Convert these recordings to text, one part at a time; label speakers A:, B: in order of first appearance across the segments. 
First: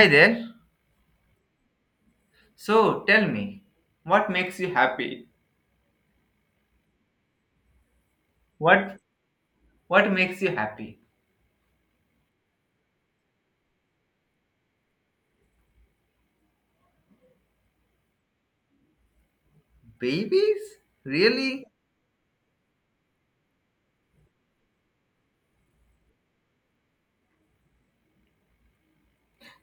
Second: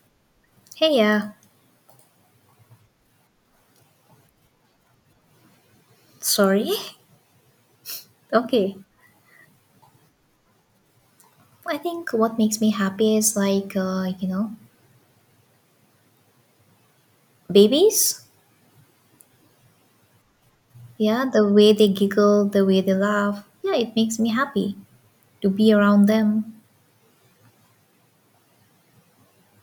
A: Hi there.
B: Hey, yeah,
A: So tell me, what makes you happy?
B: sorry. Okay.
A: What what makes you happy?
B: I think what makes me happy is like, babies.
A: Babies?
B: Yeah, the
A: Really?
B: way they giggle, the way they laugh. Yeah, it makes me happy to be around them.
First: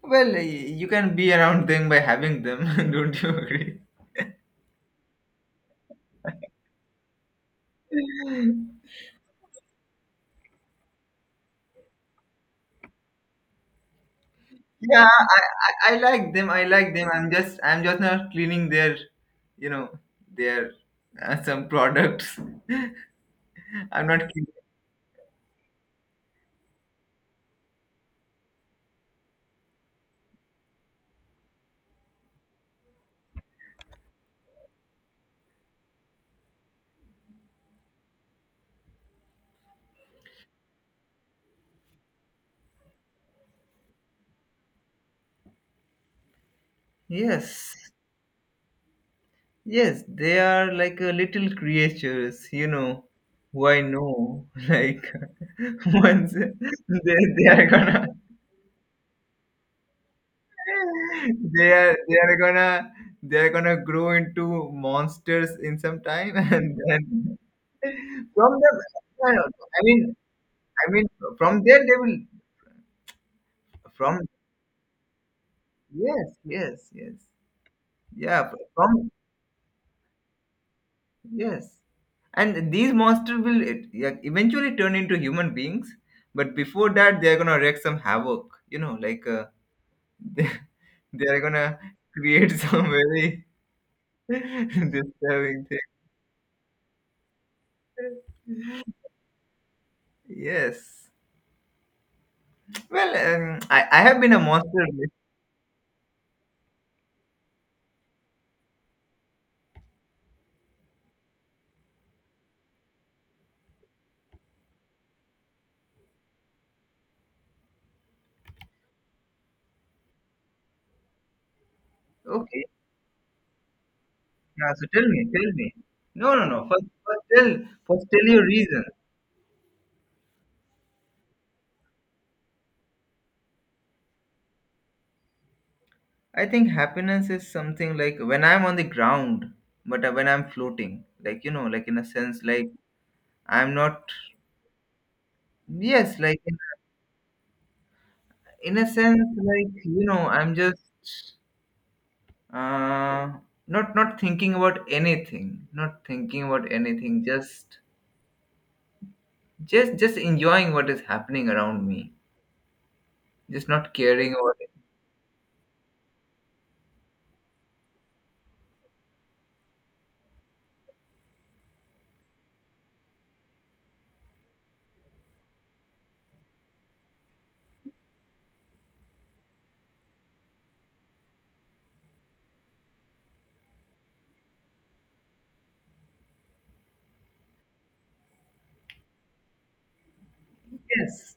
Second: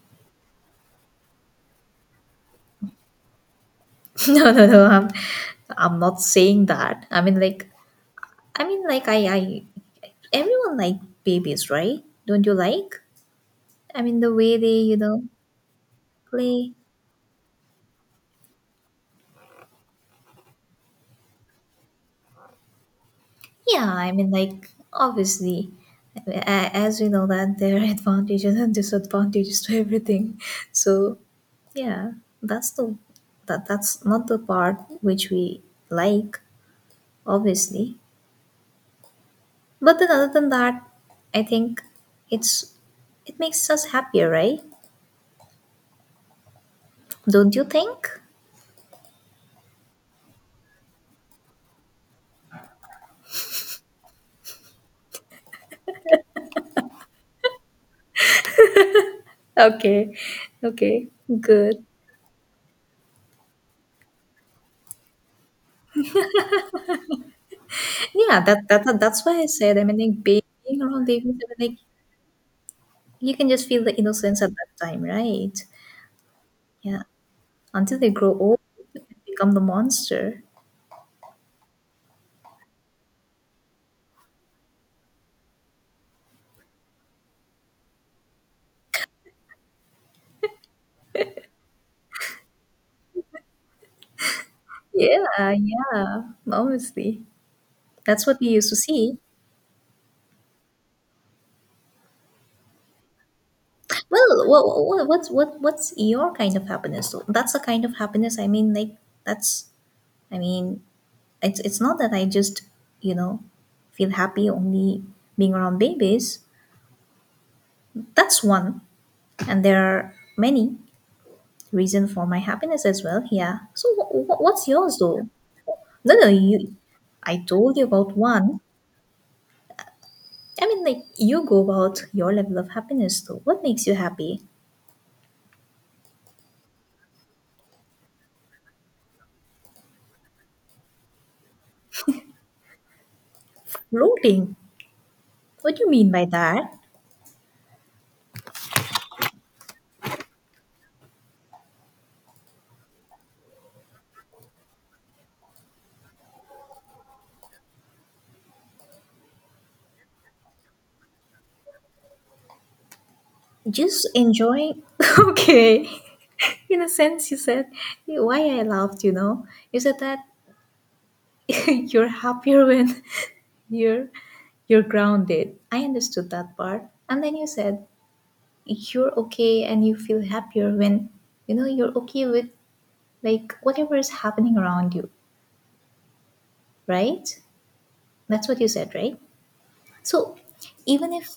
A: Well, you can be around them by having them, don't you agree?
B: No, no, no. I'm not saying that. I mean, like, I everyone like babies, right? Don't you like? I mean, the way they,
A: Yeah, I, I like them. I
B: play.
A: like them. I'm just not cleaning their, you know, their some products.
B: Yeah,
A: I'm
B: I
A: not
B: mean,
A: cleaning.
B: like, obviously, as we know that there are advantages and disadvantages to everything. So, yeah, that's the that, that's not the part which we like, obviously. But then, other than that, I think it's it makes us happier, right? Don't you
A: Yes.
B: think?
A: Yes, they are like little creatures, you know, who I know. Like once they are gonna
B: Okay, okay,
A: they
B: good.
A: are they are gonna they are gonna grow into monsters in some time, and then
B: Yeah,
A: from
B: that,
A: them,
B: that that- that's why I said.
A: I
B: I mean,
A: mean,
B: like being
A: I mean,
B: around babies,
A: from there they will
B: you can just feel the
A: from
B: innocence at that time, right?
A: yes, yes,
B: Yeah,
A: yes,
B: until they grow
A: yeah,
B: old and
A: from
B: become the monster.
A: Yes. And these monsters will yeah, eventually turn into human beings, but before that, they're gonna wreak some havoc. You know, like they, they're gonna create some very
B: Yeah,
A: disturbing thing.
B: yeah, obviously. That's what we used to see.
A: Yes. Well, I have been a
B: Well, what,
A: monster.
B: what,
A: bef-
B: what's what what's your kind of happiness, though? That's the kind of happiness. I mean, like that's. I mean, it's not that I just you know feel happy only being around babies. That's one, and there are many reasons for my
A: Okay.
B: happiness as well. Yeah. So what's
A: Yeah, so
B: yours,
A: tell me,
B: though?
A: tell me.
B: No, no,
A: No, no, no.
B: you.
A: First,
B: I told you
A: first
B: about
A: tell your
B: one.
A: reason.
B: I mean, like, you go about your level of happiness, though. What makes you happy?
A: I think happiness is something like when I'm on the ground, but when I'm floating, like, you know, like in a sense, like I'm not
B: Floating. What do you mean
A: Yes,
B: by
A: like
B: that?
A: in a sense, like you know, I'm just uh, not thinking about anything, not thinking about anything, just enjoying what is happening around me, just not
B: Just
A: caring about it.
B: enjoying. Okay. In a sense, you said, why I laughed, you know? You said that you're happier when you're you're grounded. I understood that part. And then you said you're okay and you feel happier when you know you're okay with like whatever is happening around you, right? That's what you said, right? So even
A: Yes,
B: if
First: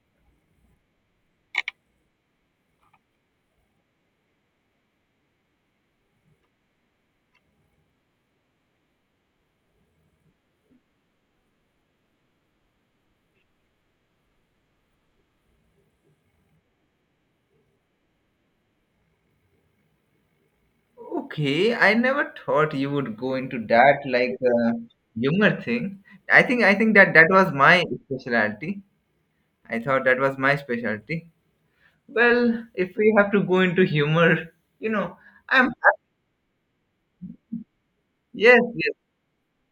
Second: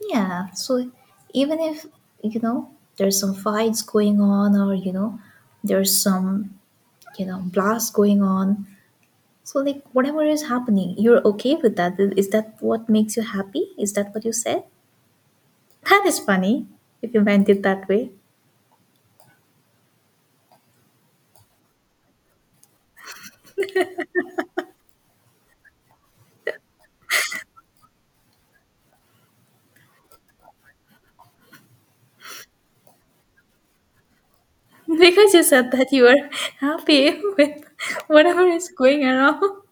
B: Yeah, so even if you know there's some fights going on or there's some blast going on. So like whatever is happening, you're okay with that. Is that what makes you happy? Is that what you said? That is funny if you meant it that way.
A: okay. I never thought you would go into that like humor thing. I think that that was my specialty. I thought that was my specialty. Well, if we have to go into humor, you know,
B: Because you said
A: I'm
B: that you are happy with whatever
A: yes,
B: is
A: yes.
B: going around.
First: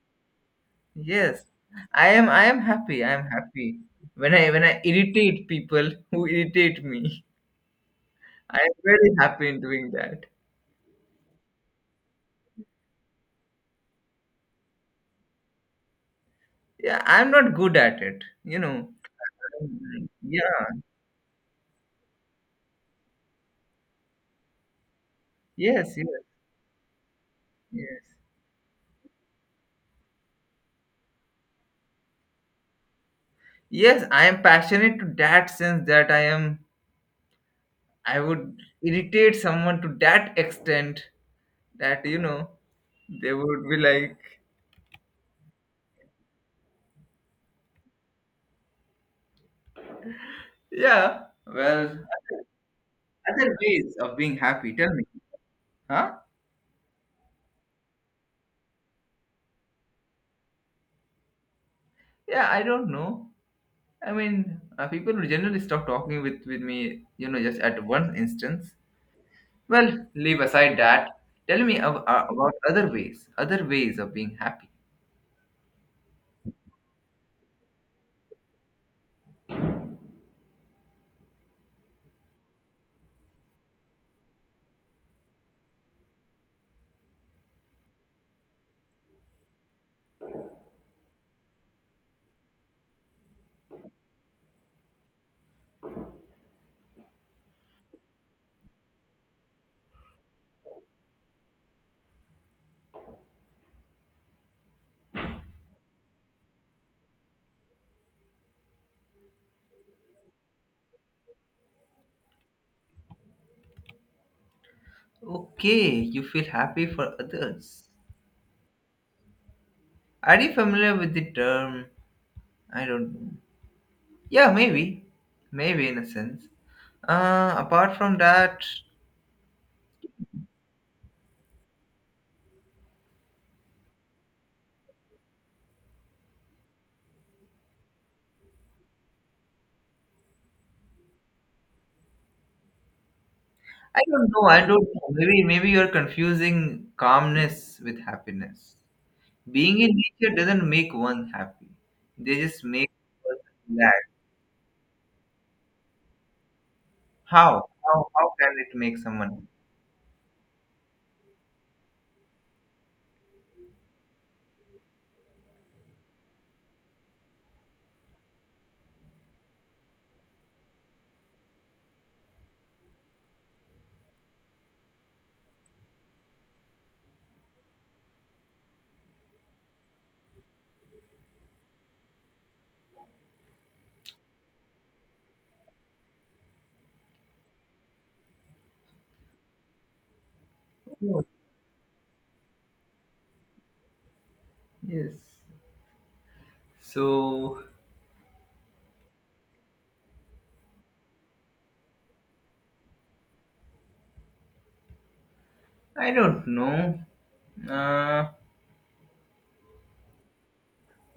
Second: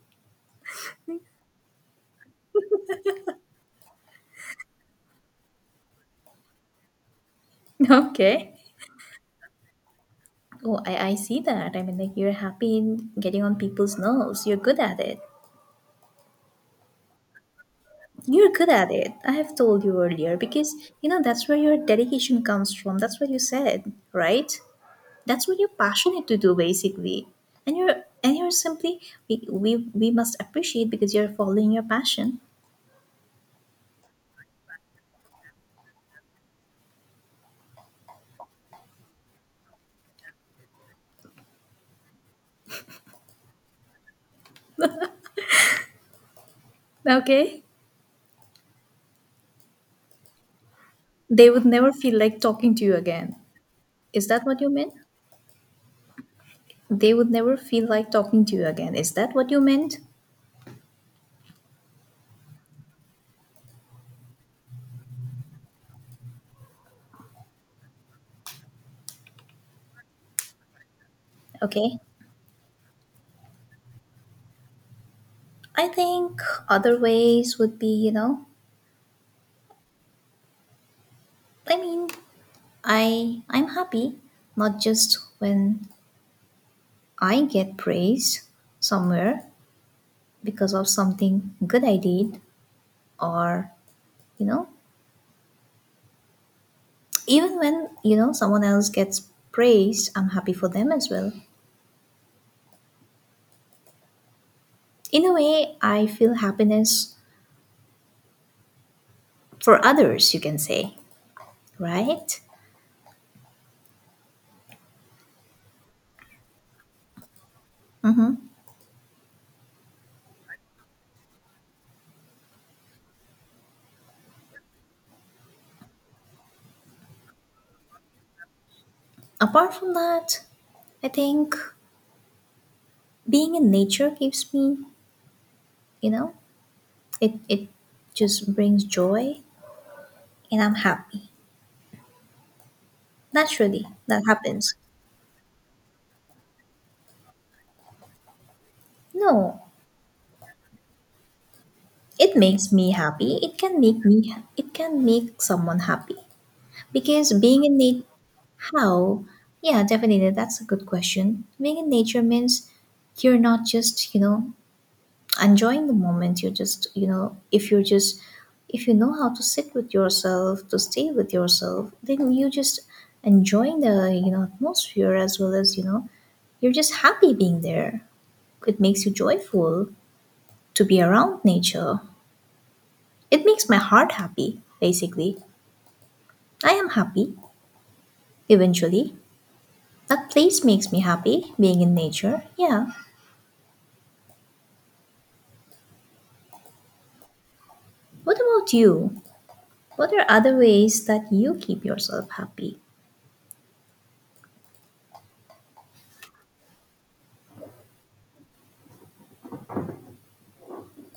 A: Yes, I am. I am happy. I am happy when I irritate people who irritate me.
B: Okay.
A: I am very happy in doing that.
B: Oh, I see that. I mean, like, you're happy in getting on people's nerves. You're good at it.
A: Yeah, I'm not good at it.
B: You're
A: You
B: good at
A: know.
B: it. I have told you earlier because
A: Yeah.
B: you know that's where your dedication comes from. That's what you said, right? That's what you're
A: Yes. Yes.
B: passionate to do, basically. And you're
A: Yes.
B: and you're simply, we must appreciate because you're following your passion.
A: Yes. I am passionate to that sense that I am. I would irritate someone to that extent that you know they would be like,
B: Okay?
A: yeah.
B: They would never
A: Well,
B: feel like talking to you again.
A: other ways of
B: Is
A: being
B: that what you
A: happy.
B: meant?
A: Tell me, huh?
B: They would never feel like talking to you again. Is that what you meant?
A: Yeah, I don't know. I mean, people would generally stop talking with me, you know, just at one instance. Well, leave aside that. Tell me
B: Okay.
A: about other ways of being happy.
B: I think other ways would be, I mean, I'm happy not just when I get praise somewhere because of something good I did, or you know, even when you know someone else gets praise, I'm happy for them as well. In a way, I feel happiness for others, you can say, right?
A: Okay, you feel happy for others.
B: Mm-hmm.
A: Are you familiar with the term? I don't know. Yeah, maybe. Maybe in a sense. Apart from that,
B: Apart from that, I think being in nature gives me, you know, it just brings joy and I'm happy. Naturally,
A: I
B: that
A: don't know. I
B: happens.
A: don't know. Maybe, maybe you're confusing calmness with happiness.
B: No,
A: Being in nature doesn't make one happy.
B: it
A: They just
B: makes
A: make
B: me
A: a
B: happy.
A: person glad.
B: It can make someone happy because being
A: How?
B: in nature,
A: How can it make
B: how,
A: someone
B: yeah, definitely that's a good question. Being in nature means you're not just enjoying the moment. You're just you know if you're just If you know how to sit with yourself, to stay with yourself, then you just enjoying the atmosphere, as well as you're just happy being there. It makes you joyful to be around nature. It makes my heart happy, basically. I am happy, eventually. That place makes me
A: happy?
B: happy, being in nature. Yeah.
A: Yes. So
B: What about you? What are other ways that you keep yourself happy?
A: I don't know. Uh,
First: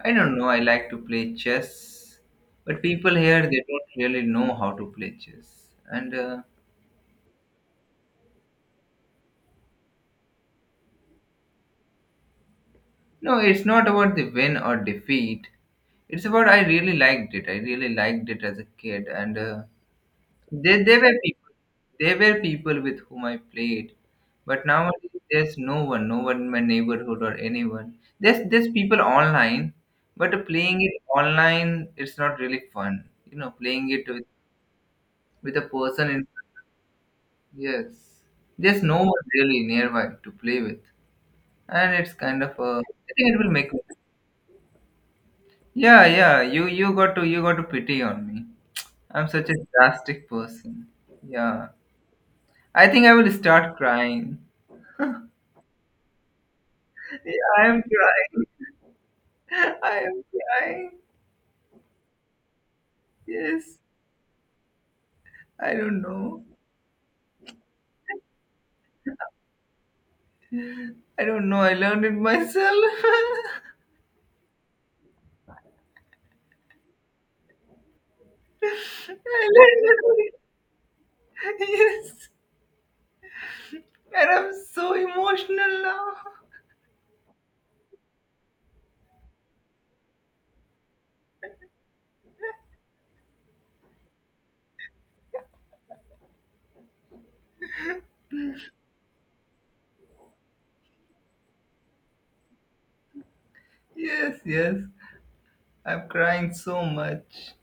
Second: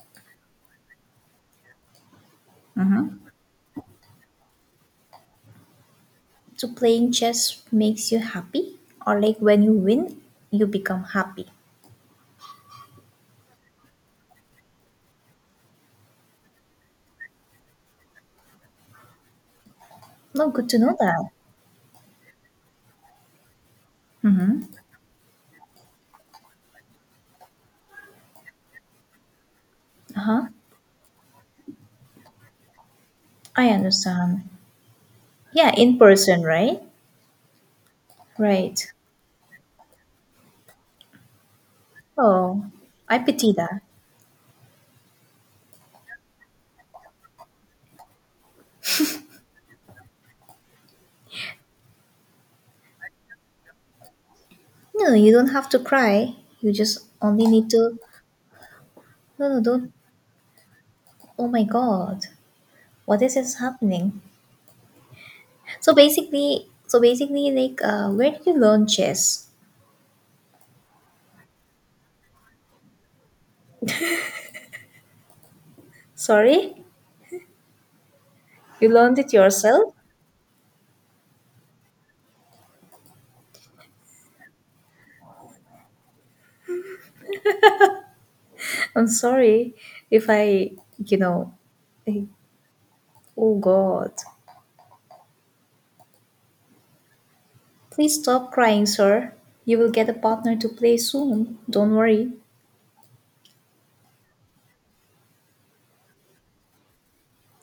A: I don't know. I like to play chess, but people here they don't really know how to play chess. And
B: So, playing chess makes you happy? Or, like, when you win, you become happy?
A: no, it's not about the win or defeat. It's about I really liked it. I really liked it as a kid, and
B: No, good to know
A: There were
B: that.
A: people. There were people with whom I played, but
B: Mm-hmm.
A: nowadays there's no one, no one in my neighborhood or anyone. There's people online,
B: Uh
A: but
B: huh.
A: playing it online, it's not really fun. You know,
B: I
A: playing it
B: understand.
A: with a
B: Yeah, in
A: person in
B: person, right?
A: yes, there's
B: Right.
A: no one really nearby to play with, and it's kind of
B: Oh,
A: a. I
B: I
A: think it will
B: pity
A: make.
B: that.
A: Yeah, yeah. You got to pity on me. I'm such a drastic person. Yeah, I think I will start crying.
B: No, you don't have to cry. You just only
A: I
B: need
A: am
B: to.
A: crying.
B: No, no, don't.
A: I am crying.
B: Oh my God, what is
A: Yes.
B: happening?
A: I
B: So
A: don't know.
B: basically, like, where did you learn chess?
A: I don't know. I learned it myself.
B: Sorry,
A: I
B: you learned it yourself?
A: learned it. Yes. And I'm so emotional now.
B: I'm sorry if I, you know, I- oh God, please stop crying, sir. You will get a partner to play soon. Don't worry.
A: Yes, yes. I'm crying so much.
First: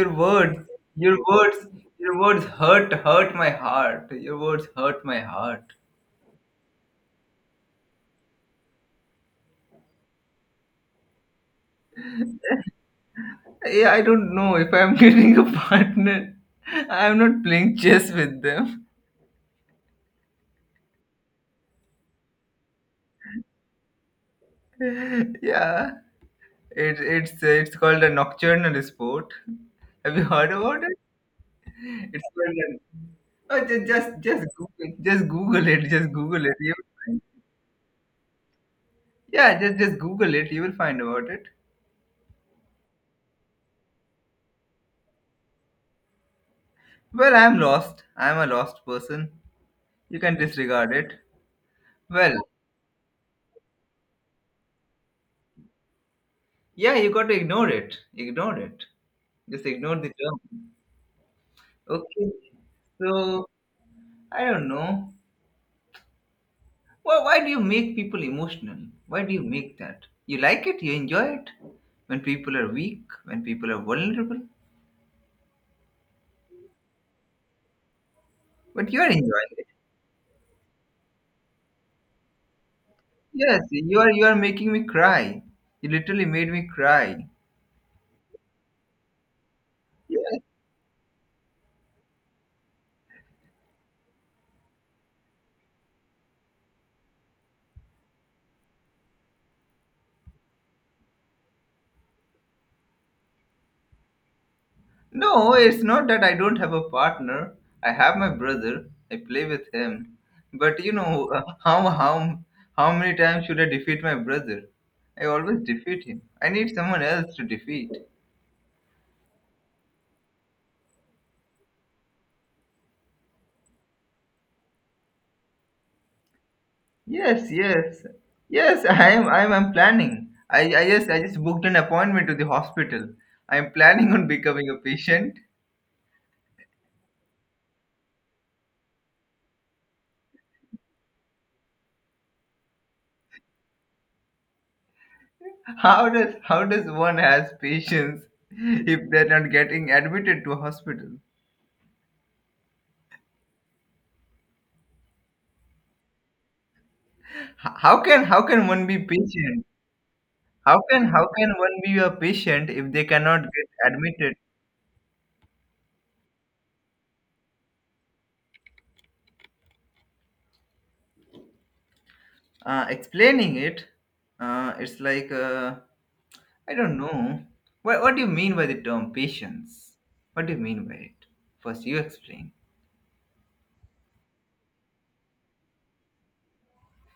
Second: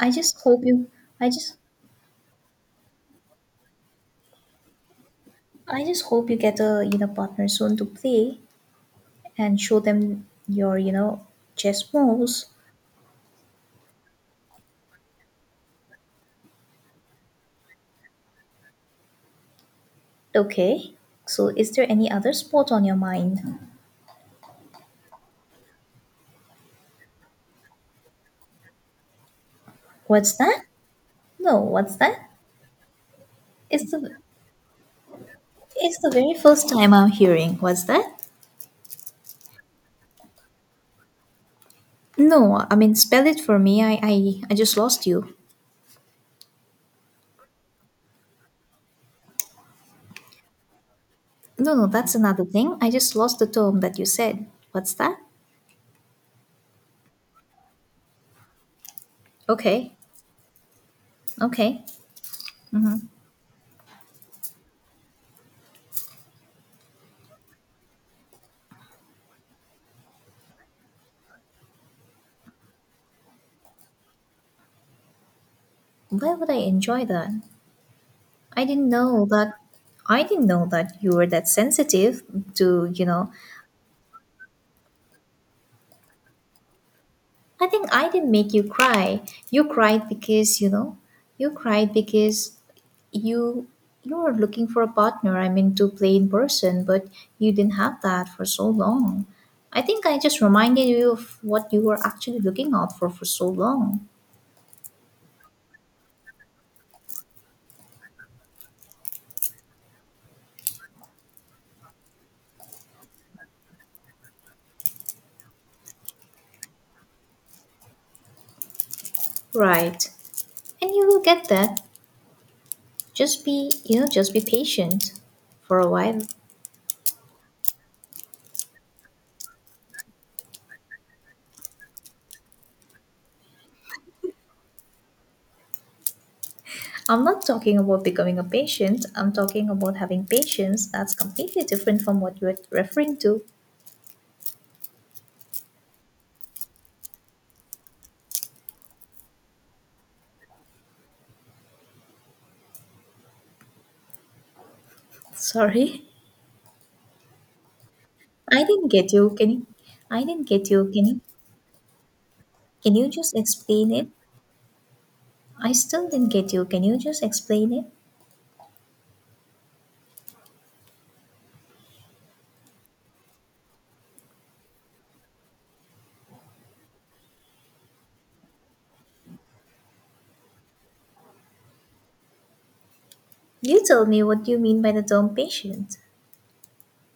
B: I just hope
A: words,
B: you,
A: your
B: I just,
A: words, your words hurt my heart. Your words hurt my heart.
B: I just hope you get a, partner soon to play and show them your, chess moves.
A: Yeah, I don't know if I'm getting a partner. I'm not playing chess with them.
B: Okay. So is there any other sport on your mind?
A: Yeah. It's called a nocturnal sport. Have you
B: What's
A: heard
B: that?
A: about it?
B: No, what's
A: It's
B: that?
A: called an, oh,
B: It's the
A: just Google
B: it's the
A: Just
B: very
A: Google it.
B: first
A: You
B: time
A: will
B: I'm
A: find-
B: hearing. What's that?
A: yeah, just Google it. You will find about it.
B: No, I mean spell it for me. I just lost you.
A: Well, I'm lost. I'm a lost person. You can disregard it.
B: No, no, that's
A: Well,
B: another thing. I just lost the term that you said. What's that?
A: yeah, you got to ignore it. Ignore it. Just
B: Okay.
A: ignore the term.
B: Okay.
A: Okay. So I don't know. Well, why do you make people emotional? Why do you make that? You enjoy it when people are weak, when people are vulnerable,
B: Why would I enjoy that? I didn't
A: but you are
B: know
A: enjoying
B: that
A: it.
B: I didn't know that you were that sensitive to,
A: Yes, you are making me cry. You literally made me cry.
B: I think I didn't make you cry. You cried
A: Yes.
B: because, you know, you cried because you you were looking for a partner, I mean to play in person, but you didn't have that for so long. I think I just reminded you of what you were actually looking out for so long.
A: No, it's not that I don't have a partner. I have my brother. I play with him. But you know how many times should I defeat my brother? I always defeat him. I need someone else to defeat.
B: Right. And you will get that. Just be patient for a while.
A: Yes, yes, yes. I am. I'm planning. I just. I just booked an appointment to the hospital. I'm planning on becoming a patient.
B: I'm not talking about becoming a patient. I'm talking about having patience. That's completely different from what you're referring to.
A: How does one has patience if they're not getting admitted to a hospital?
B: Sorry.
A: How
B: I
A: can one
B: didn't
A: be
B: get you. Can you?
A: patient?
B: I didn't get you. Can you?
A: How can one be a patient if
B: Can
A: they
B: you just
A: cannot get
B: explain it?
A: admitted?
B: I still didn't get you. Can you just explain it?
A: Explaining it, it's like. I don't know. What do you mean by the term patience? What do you mean by it? First, you explain.
B: You tell me what you mean by the term patient.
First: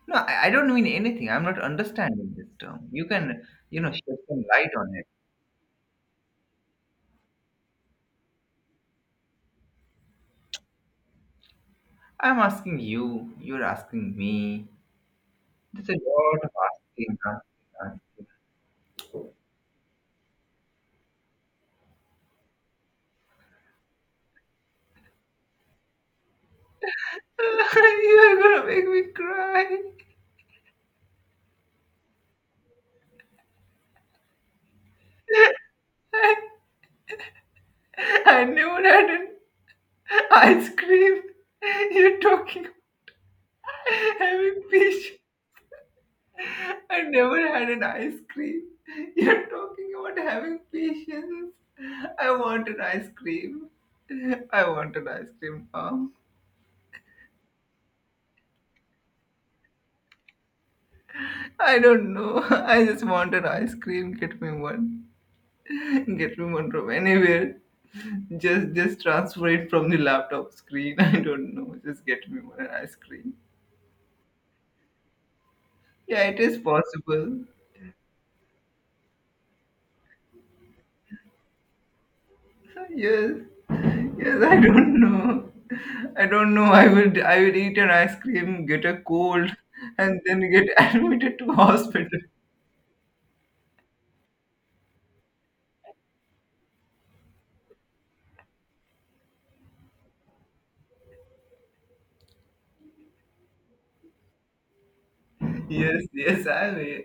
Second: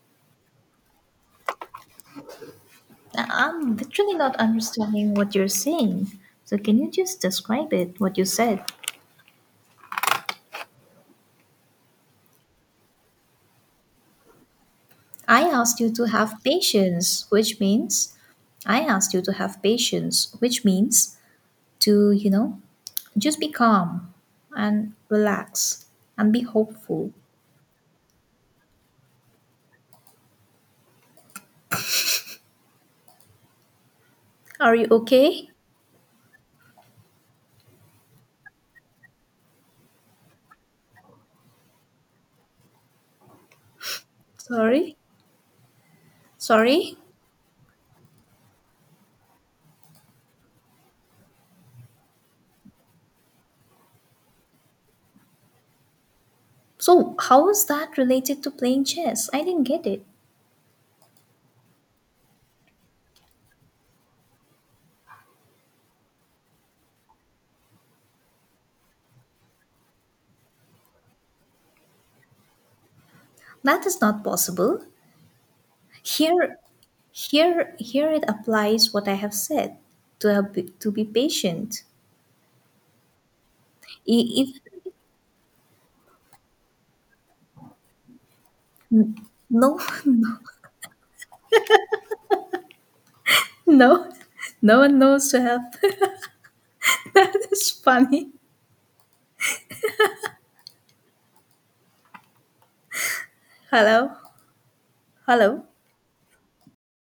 A: No, I don't mean anything. I'm not understanding this term. You can,
B: I'm
A: you know,
B: literally
A: shed
B: not
A: some light on it.
B: understanding what you're saying. So can you just describe it? What you said?
A: I'm asking you. You're asking me.
B: I asked
A: There's
B: you
A: a
B: to have
A: lot of
B: patience, which means I asked you to have patience, which means to just be calm and relax and be hopeful.
A: asking. You're gonna make me cry.
B: Are you okay?
A: I I never had an ice cream. You're talking about having
B: Sorry.
A: fish.
B: Sorry?
A: I never had an ice cream. You're talking about having patience. I want an ice cream. I want an ice cream now.
B: So, how is that related to playing chess? I didn't get it.
A: I don't know. I just want an ice cream. Get me one. Get me one from anywhere. Just transfer it from the laptop screen. I don't know. Just get me one an ice cream.
B: That is not possible.
A: Yeah, it is
B: Here,
A: possible.
B: it applies what I have said to have, to be patient.
A: Yes,
B: I-
A: yes,
B: If
A: I don't know. I don't know. I would eat an ice cream, get a cold,
B: No,
A: and then get admitted to hospital.
B: no no one knows to have that is funny. Hello, hello.
A: Yes, yes, I'm here.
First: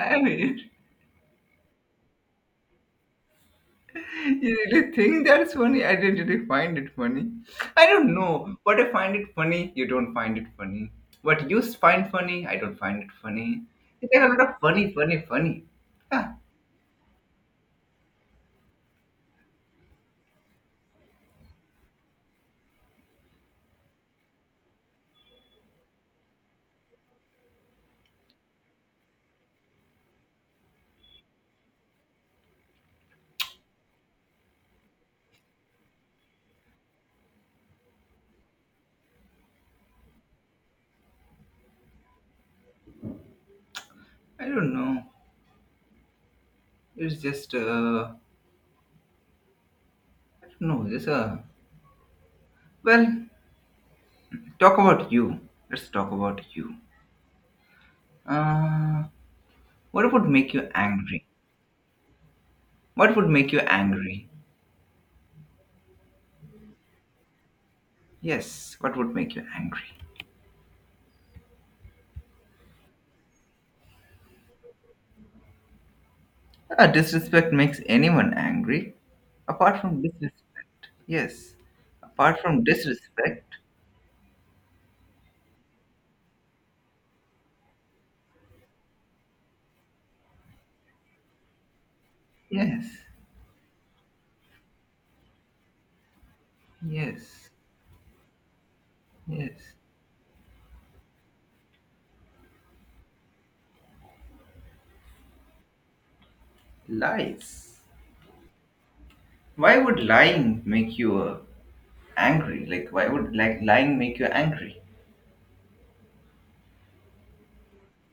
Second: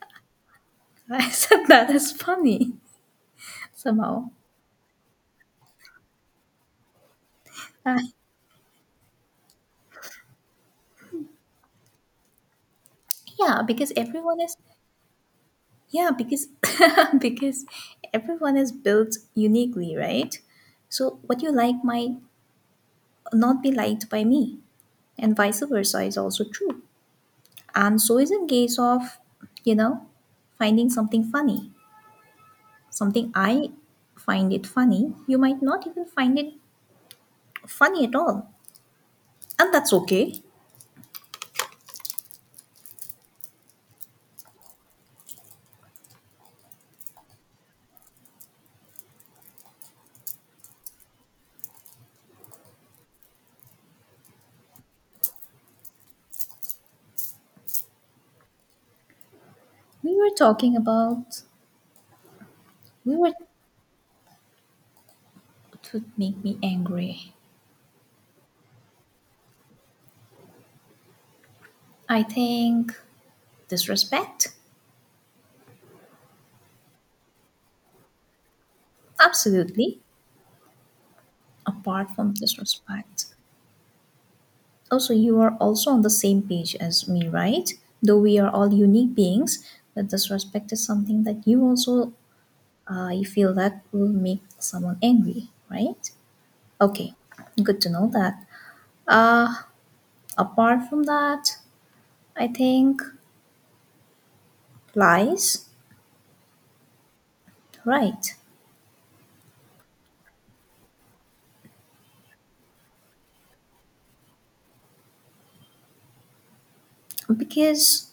A: I'm here.
B: I said that is funny somehow.
A: You really think that's funny? I didn't really find it funny. I
B: Uh,
A: don't know. What I find it funny, you don't find it funny. What you find funny, I don't find it
B: yeah,
A: funny.
B: because
A: It's like a
B: everyone
A: lot
B: is
A: of funny, funny, funny.
B: Yeah,
A: Ah,
B: because because everyone is built uniquely, right? So what you like might not be liked by me, and vice versa is also true. And so is a case of, you know, finding something funny. Something I find it funny, you might not even find it funny at all. And that's okay.
A: I don't know. It's just, I don't know. Just a well. Talk about you. Let's talk about you. Uh, what
B: We
A: would
B: were
A: make you
B: talking
A: angry?
B: about we
A: What would
B: were
A: make you angry?
B: It would make me angry.
A: Yes, what would make you angry?
B: I think disrespect.
A: Ah, disrespect makes anyone angry. Apart
B: Absolutely.
A: from disrespect. Yes.
B: Apart from
A: Apart
B: this
A: from
B: respect.
A: disrespect.
B: Also, you are also on the same page as me, right? Though we are all unique beings, but this respect is something that
A: Yes.
B: you feel that will make someone angry, right? Okay,
A: Yes.
B: good to know that. Uh,
A: Yes.
B: Apart from that, I think lies,
A: Lies.
B: right?
A: Why would lying make you angry? Why would like lying make you angry?
B: Because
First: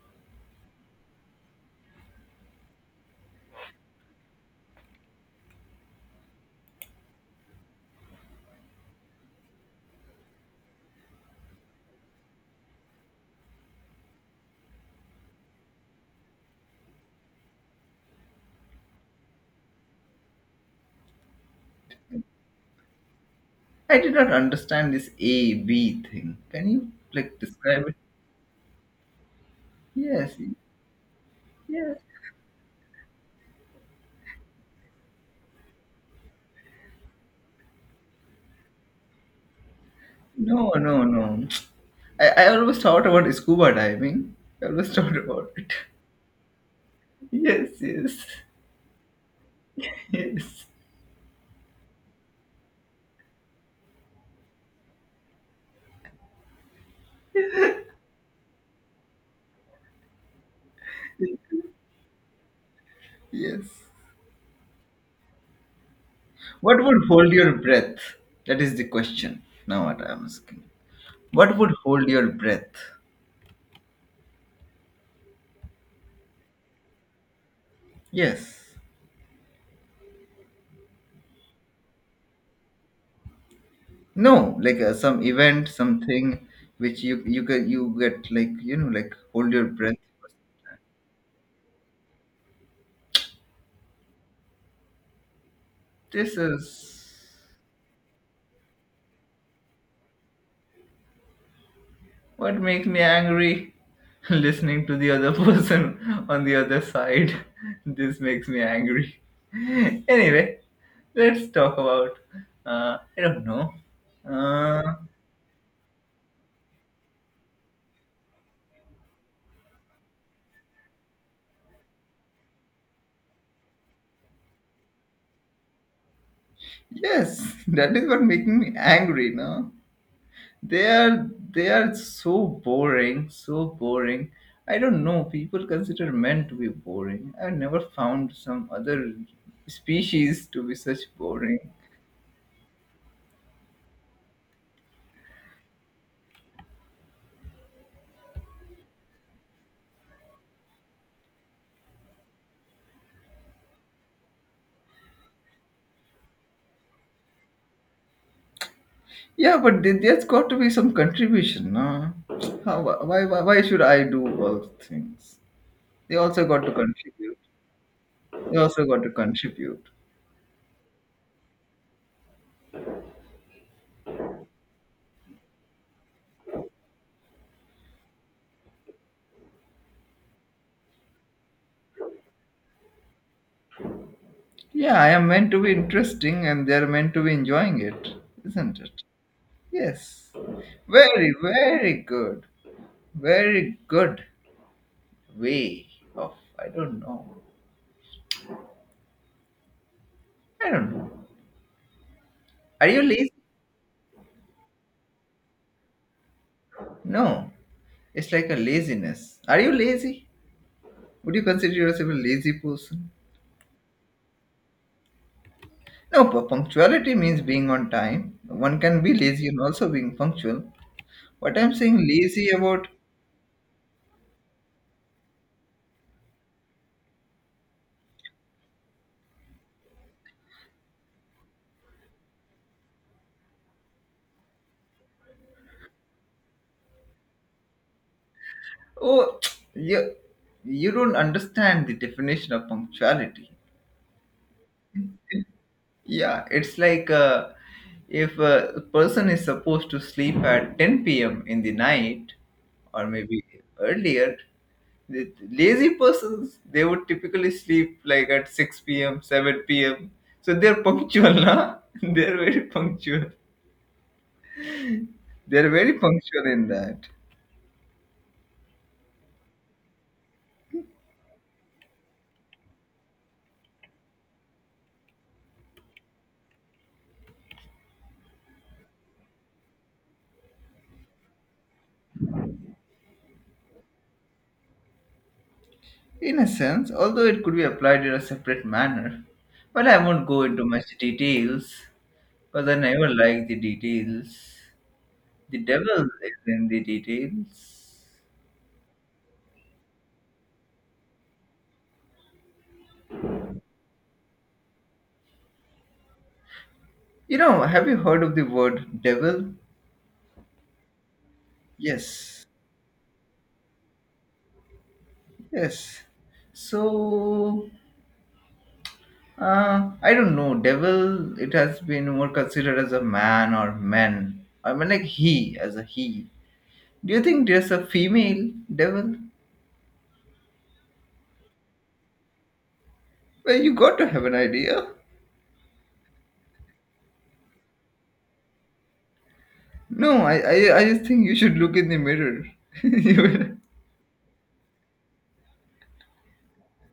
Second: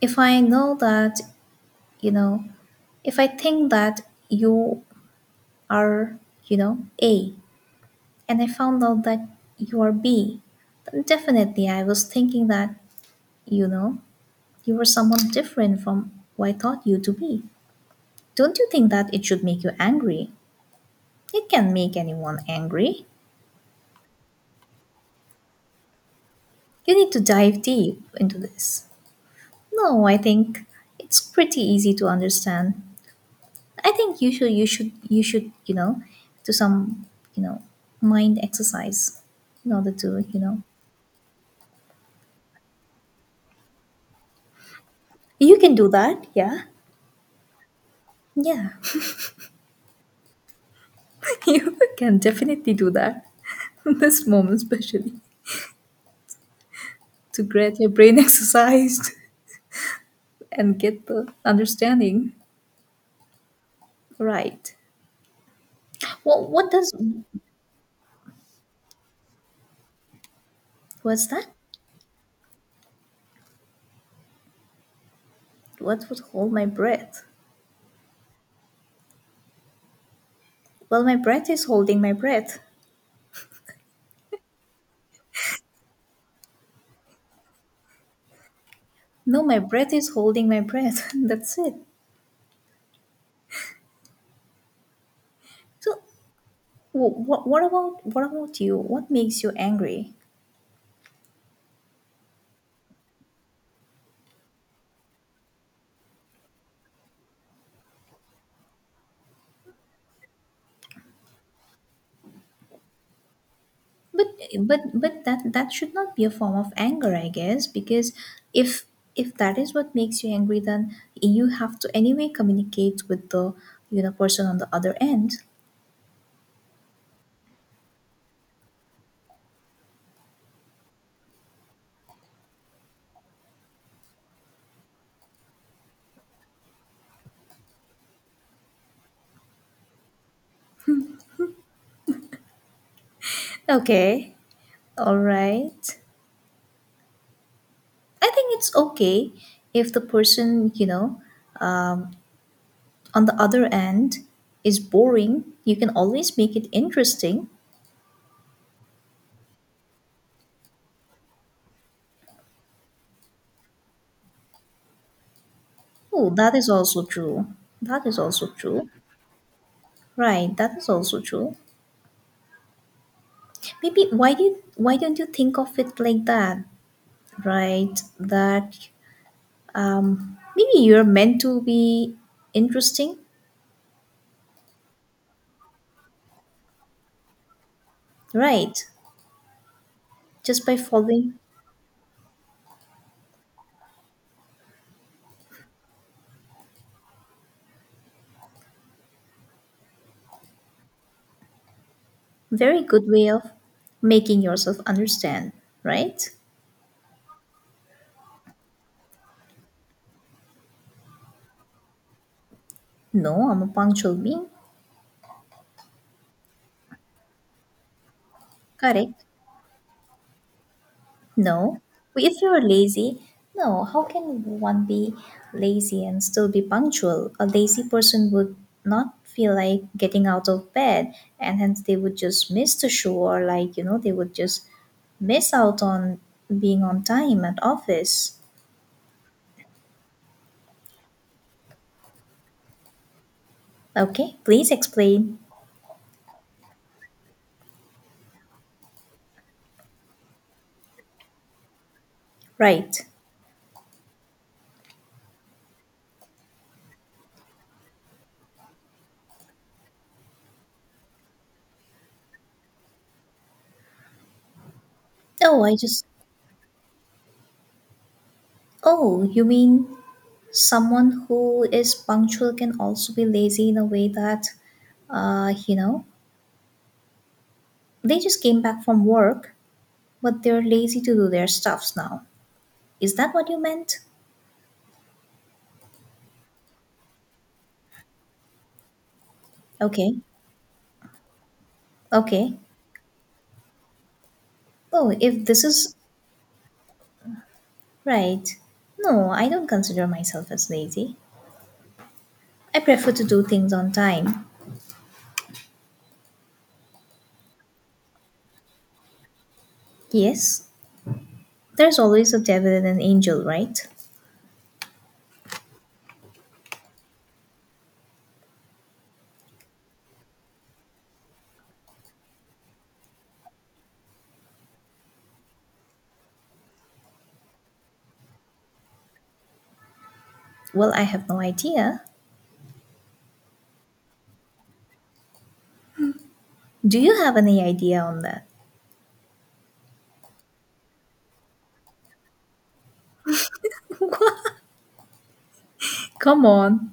B: if I know that, you know, if I think that you are, A, and I found out that you are B, then definitely I was thinking that, you know, you were someone different from who I thought you to be. Don't you think that it should make you angry? It can make anyone angry.
A: I did not understand this A B thing. Can you
B: You need to
A: like
B: dive
A: describe
B: deep into this. No, I
A: Yes,
B: think it's pretty easy
A: yes.
B: to understand. I think you should, do some, you know, mind exercise in order to, you know.
A: No, no, no. I always thought about scuba diving. I always thought about
B: You
A: it.
B: can do that, yeah.
A: Yes, yes,
B: Yeah.
A: yes,
B: You can definitely do that. This moment, especially, to get your brain exercised and get the understanding
A: yes.
B: right. Well,
A: What would hold your breath? That is the question. Now, what I'm asking.
B: what's that?
A: What would hold your breath?
B: What would hold my breath?
A: Yes.
B: Well, my breath is holding my breath.
A: No, like some event, something which you get like you know like
B: No,
A: hold
B: my
A: your
B: breath
A: breath.
B: is holding my breath. That's it. So,
A: This is.
B: what about you? What makes you angry?
A: What makes me angry? Listening to the other person on the other side. This makes me angry. Anyway, let's talk about. I don't know.
B: But but
A: Uh,
B: but that should not be a form of anger, I guess, because if if that is what makes you angry, then you have to anyway communicate with the person on the other end.
A: yes, that is what making me angry. No, they are so boring, so boring. I don't know. People consider men to be boring. I've never found some other species to be such boring.
B: Okay, all right. I think it's okay if the person um, on the other end is boring. You can always make it interesting.
A: Yeah, but there's got to be some contribution. No? Why should I do all things? They
B: Oh,
A: also
B: that
A: got
B: is
A: to
B: also
A: contribute.
B: true. That is also
A: They also
B: true.
A: got to contribute.
B: Right, that is also true. Maybe why don't you think of it like that right that maybe you're meant to be interesting
A: Yeah, I am meant to be interesting and they're meant to be enjoying it, isn't
B: right
A: it? Yes.
B: just by
A: Very,
B: following
A: very good. Very good way of, I don't know. I don't know.
B: very
A: Are you
B: good way
A: lazy?
B: of making yourself understand right.
A: No. It's like a laziness. Are you lazy? Would you consider yourself a lazy person?
B: No, I'm a punctual being
A: No, punctuality means being on time. One can be
B: correct.
A: lazy and also being punctual. What I'm
B: No,
A: saying
B: if
A: lazy
B: you're
A: about,
B: lazy, no, how can one be lazy and still be punctual? A lazy person would not feel like getting out of bed and hence they would just miss the show or they would just miss out on being on time at office.
A: oh, you, you don't understand the definition of punctuality.
B: Okay, please explain.
A: Yeah, it's like if a person is supposed to sleep at 10 p.m. in the night
B: Right.
A: or maybe earlier, the lazy persons, they would typically sleep like at 6 p.m., 7 p.m. So they're punctual, na? They're very punctual.
B: Oh,
A: They're
B: I
A: very
B: just—
A: punctual in that.
B: Oh, you mean someone who is punctual can also be lazy in a way that uh, you know, they just came back from work, but they're lazy to do their stuffs now. Is that what you meant?
A: In a sense, although it could be applied in a separate manner. But I
B: Okay.
A: won't go into much details,
B: Okay.
A: because I never like the details.
B: Oh, if
A: The
B: this is
A: devil is in the details.
B: right. No, I don't consider myself as lazy. I prefer to do things on time.
A: You know, have you heard of the word devil?
B: Yes, there's always a
A: Yes.
B: devil and an angel, right?
A: Yes. So, I don't know. Devil, it has been more considered as a man or men. I mean, like he, as a he. Do you think there's a female devil?
B: Well, I have no idea.
A: Well, you got to have an idea.
B: Do you have any idea on that?
A: No, I just think you should look in the mirror. You will,
B: Come on.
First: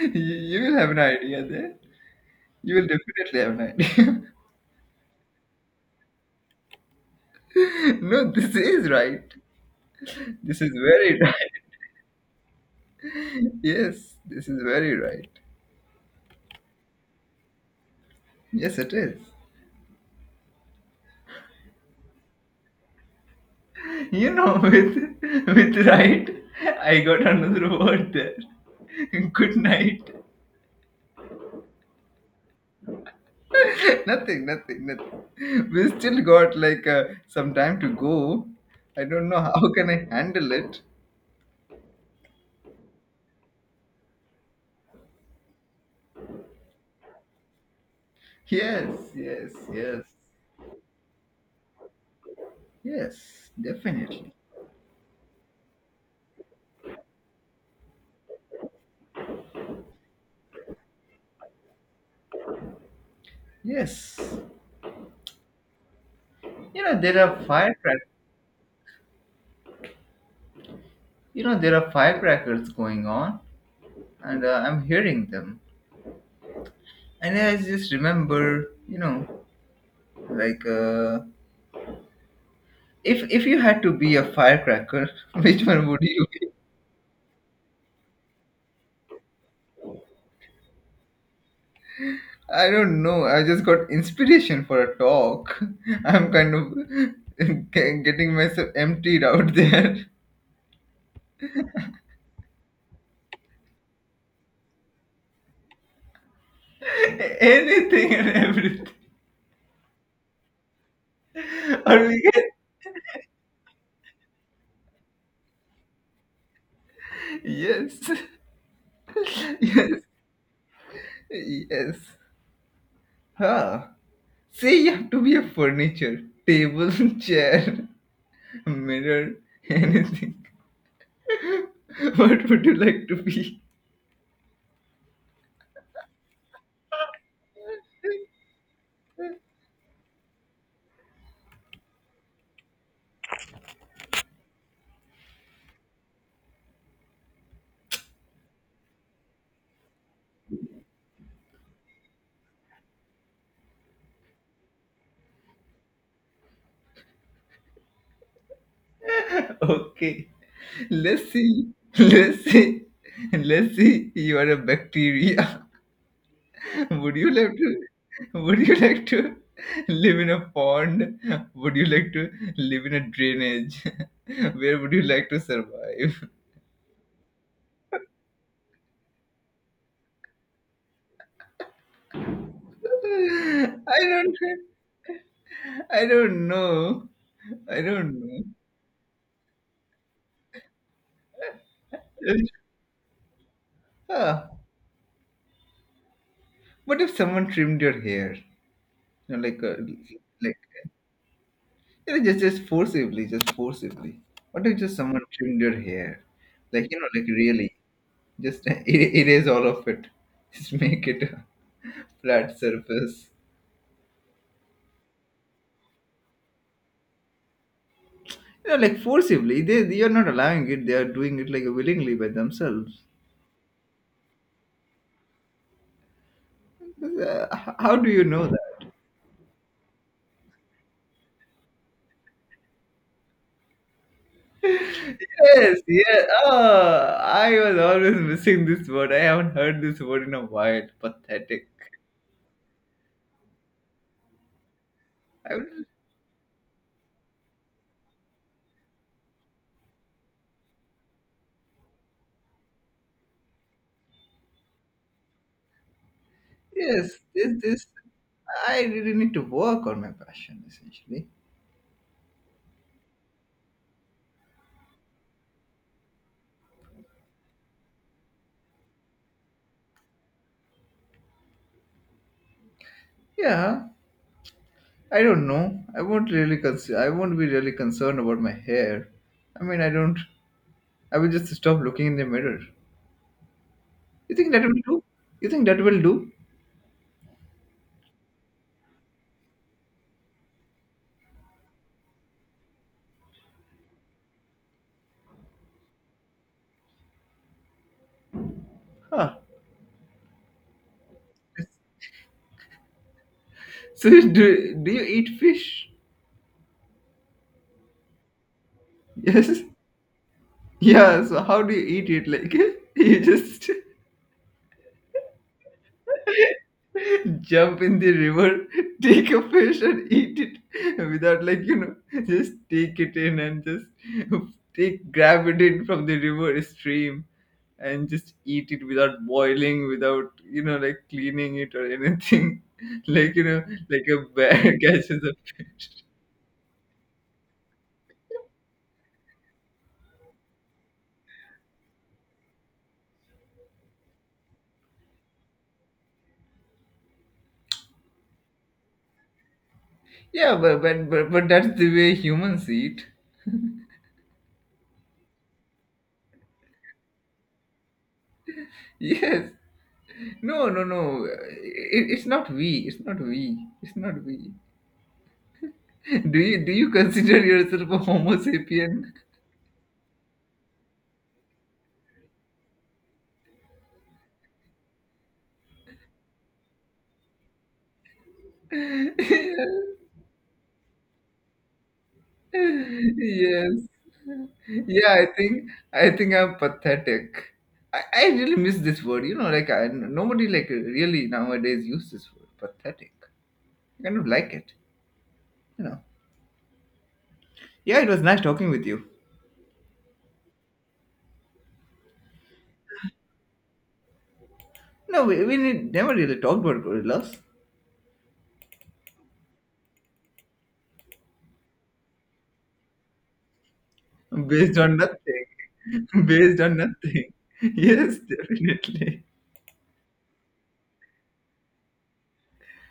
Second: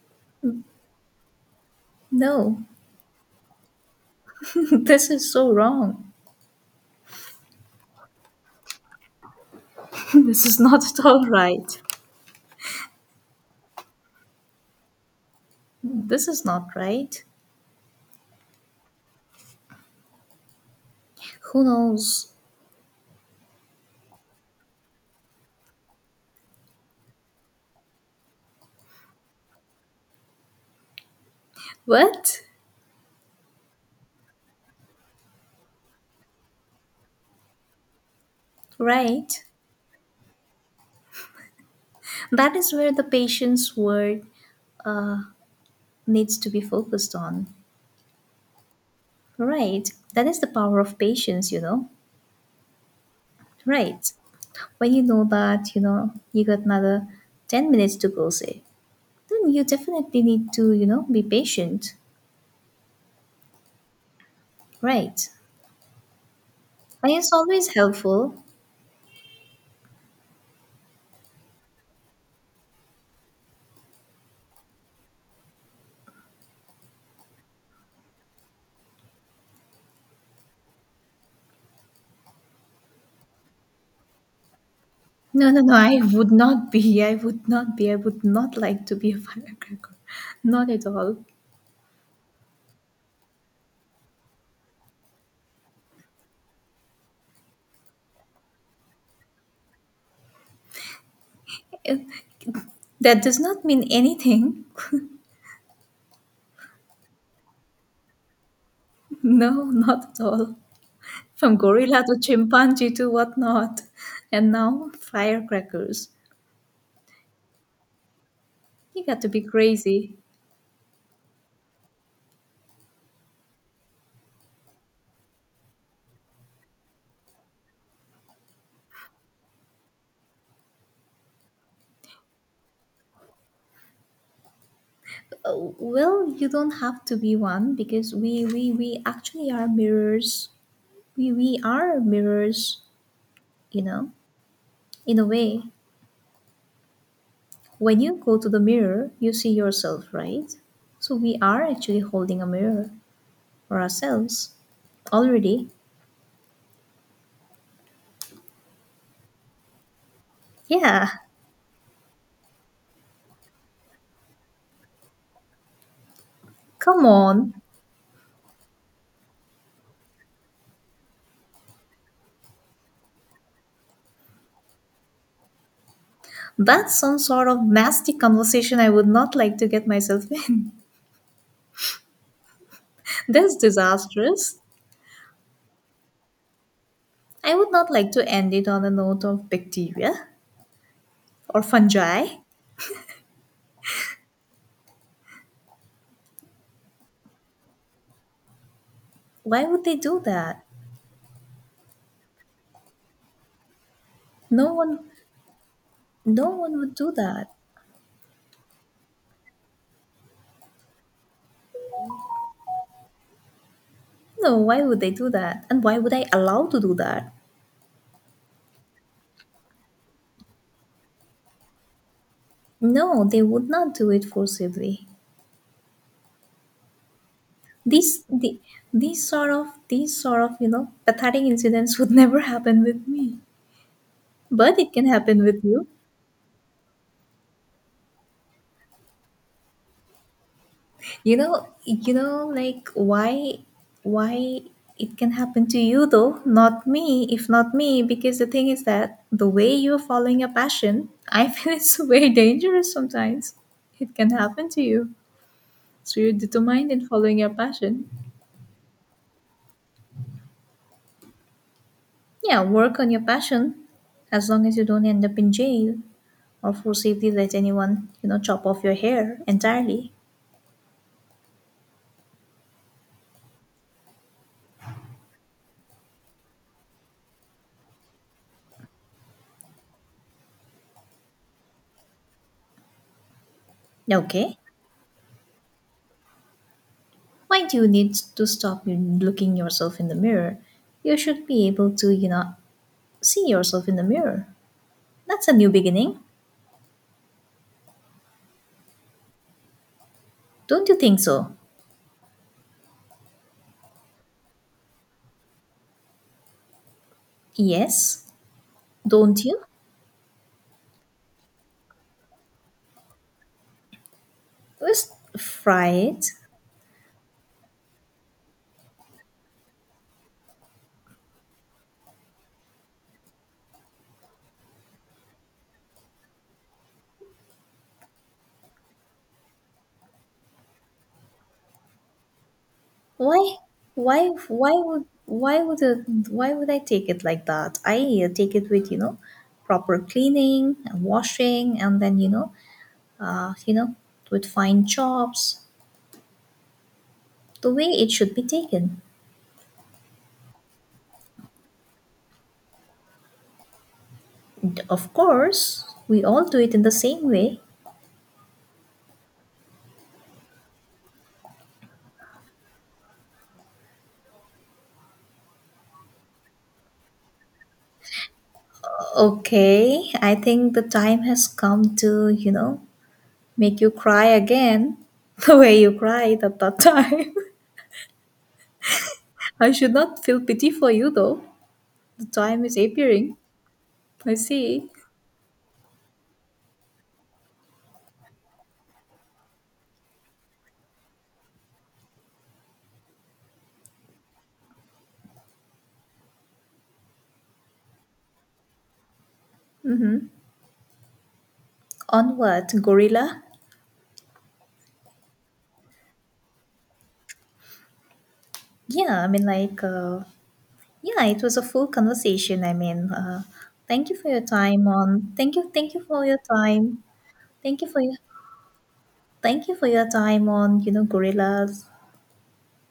A: you will have an idea there.
B: No,
A: You will definitely have an idea.
B: this is so wrong.
A: No, this is right.
B: this is
A: This is
B: not at
A: very
B: all
A: right.
B: right.
A: Yes, this is very right.
B: This is not right.
A: Yes, it is.
B: Who knows?
A: You know, with right, I got another word there. Good night.
B: What?
A: Nothing, nothing, nothing. We still got like some time to go. I don't know
B: Right.
A: how can I handle it.
B: That is where the patient's word uh, needs to be focused on.
A: Yes, yes,
B: Right.
A: yes,
B: That is the power of patience, you know.
A: yes,
B: Right.
A: definitely.
B: When you got another 10 minutes to go, say, then you definitely need to, be patient.
A: Yes.
B: Right.
A: You know,
B: And
A: there
B: it's
A: are
B: always
A: firecrackers.
B: helpful.
A: You know, there are firecrackers going on, and I'm hearing them. And I just remember, you know, like uh, if you had to be a firecracker,
B: No, no,
A: which
B: no,
A: one
B: I
A: would you
B: would
A: be?
B: not be. I would not be. I would not like to be a firecracker. Not at all.
A: I don't know. I just got inspiration for a talk. I'm kind of getting myself emptied out there.
B: That does not mean anything.
A: Anything and everything.
B: No, not at all. From gorilla
A: Or
B: to
A: we
B: chimpanzee to whatnot. And now firecrackers.
A: yes.
B: You got to be
A: Yes.
B: crazy.
A: Yes. Huh. Say you have to be a furniture, table, chair, mirror, anything. What would you like to be?
B: Well, you don't have to be one because we actually are mirrors. We are mirrors, you know, in a way. When you go to the mirror, you see yourself, right? So we are actually holding a mirror for ourselves already.
A: Okay.
B: Yeah,
A: Let's see. Let's see. Let's see. You are a bacteria.
B: come
A: Would you
B: on.
A: like to would you like to live in a pond? Would you like to live in a drainage? Where would you like to survive?
B: That's some sort of nasty conversation I would not like to get myself in. This
A: I don't
B: disastrous.
A: I don't know.
B: I would
A: I
B: not like
A: don't
B: to
A: know.
B: end it on a note of bacteria or fungi.
A: It's- ah. What if someone trimmed your hair? You know,
B: Why would they do
A: like,
B: that?
A: you know, just forcibly, just forcibly. What
B: No
A: if just
B: one
A: someone trimmed your hair?
B: no one
A: Like,
B: would
A: you know,
B: do
A: like
B: that.
A: really, just erase all of it. Just make it a flat surface.
B: No, why would they do that? And why would I allow to do that?
A: You know, like forcibly. They are not allowing it. They are doing it like willingly by themselves.
B: No, they would not do it forcibly.
A: How do
B: These
A: you know
B: the,
A: that?
B: these sort of, you know, pathetic incidents would never happen with me. But it can happen with
A: Yes,
B: you.
A: yeah. Oh, I was always missing this word. I haven't heard this word in a while. Pathetic.
B: Like why it can
A: I
B: happen to
A: was,
B: you though, not me. If not me, because the thing is that the way you're following your passion, I feel it's very dangerous sometimes. It can happen to you. So you're determined in
A: yes,
B: following your
A: this.
B: passion.
A: I really need to work on my passion, essentially.
B: Yeah, work on your passion, as long as you don't end up in jail or for safety, let anyone, you know, chop off your hair entirely.
A: Yeah, I don't know. I won't really concern. I won't be really concerned about my hair. I mean, I don't. I will just stop looking in the mirror. You think
B: Okay.
A: that will do? You think that will do?
B: Why do you need to stop you looking yourself in the mirror? You should be able to, you know, see yourself in the mirror. That's a new beginning.
A: Huh.
B: Don't you think so?
A: So you do, do you eat fish?
B: Yes. Don't
A: Yes.
B: you?
A: Yeah. So how do you eat it? Like you just
B: Just fry it.
A: jump in the river, take a fish and eat it without like you know, just take it in and just take grab it in from the river stream and just eat it without boiling, without you know like cleaning it or anything. Like you
B: Why?
A: know, like a
B: Why? Why
A: bear
B: would?
A: catches a
B: Why would?
A: fish.
B: A, why would I take it like that? I take it with you know, proper cleaning and washing, and then you know, uh, you know, with fine chops, the way it should be taken.
A: Yeah, but that's the way humans eat.
B: Of course, we all do it in the same way.
A: Yes. No, no, no. It's not we. It's not we. It's not we. Do you consider yourself a Homo sapien?
B: Okay, I think the time has come to, you know, make you cry again the way you cried at that time. I should not feel pity for you though. The time is appearing.
A: Yes.
B: I see.
A: Yeah, I think I'm pathetic. I really miss this word. You know, like I, nobody like really nowadays use this word. Pathetic. I kind of like it. You know. Yeah, it was nice talking with you.
B: On what? Gorilla?
A: No, we never really talked about gorillas.
B: Yeah, I mean, yeah, it was a full conversation. I mean, thank you for your
A: Based
B: time
A: on
B: on.
A: nothing.
B: Thank you for your
A: Based on
B: time.
A: nothing.
B: Thank you for your.
A: Yes, definitely.
B: Thank you for your time on, you know, gorillas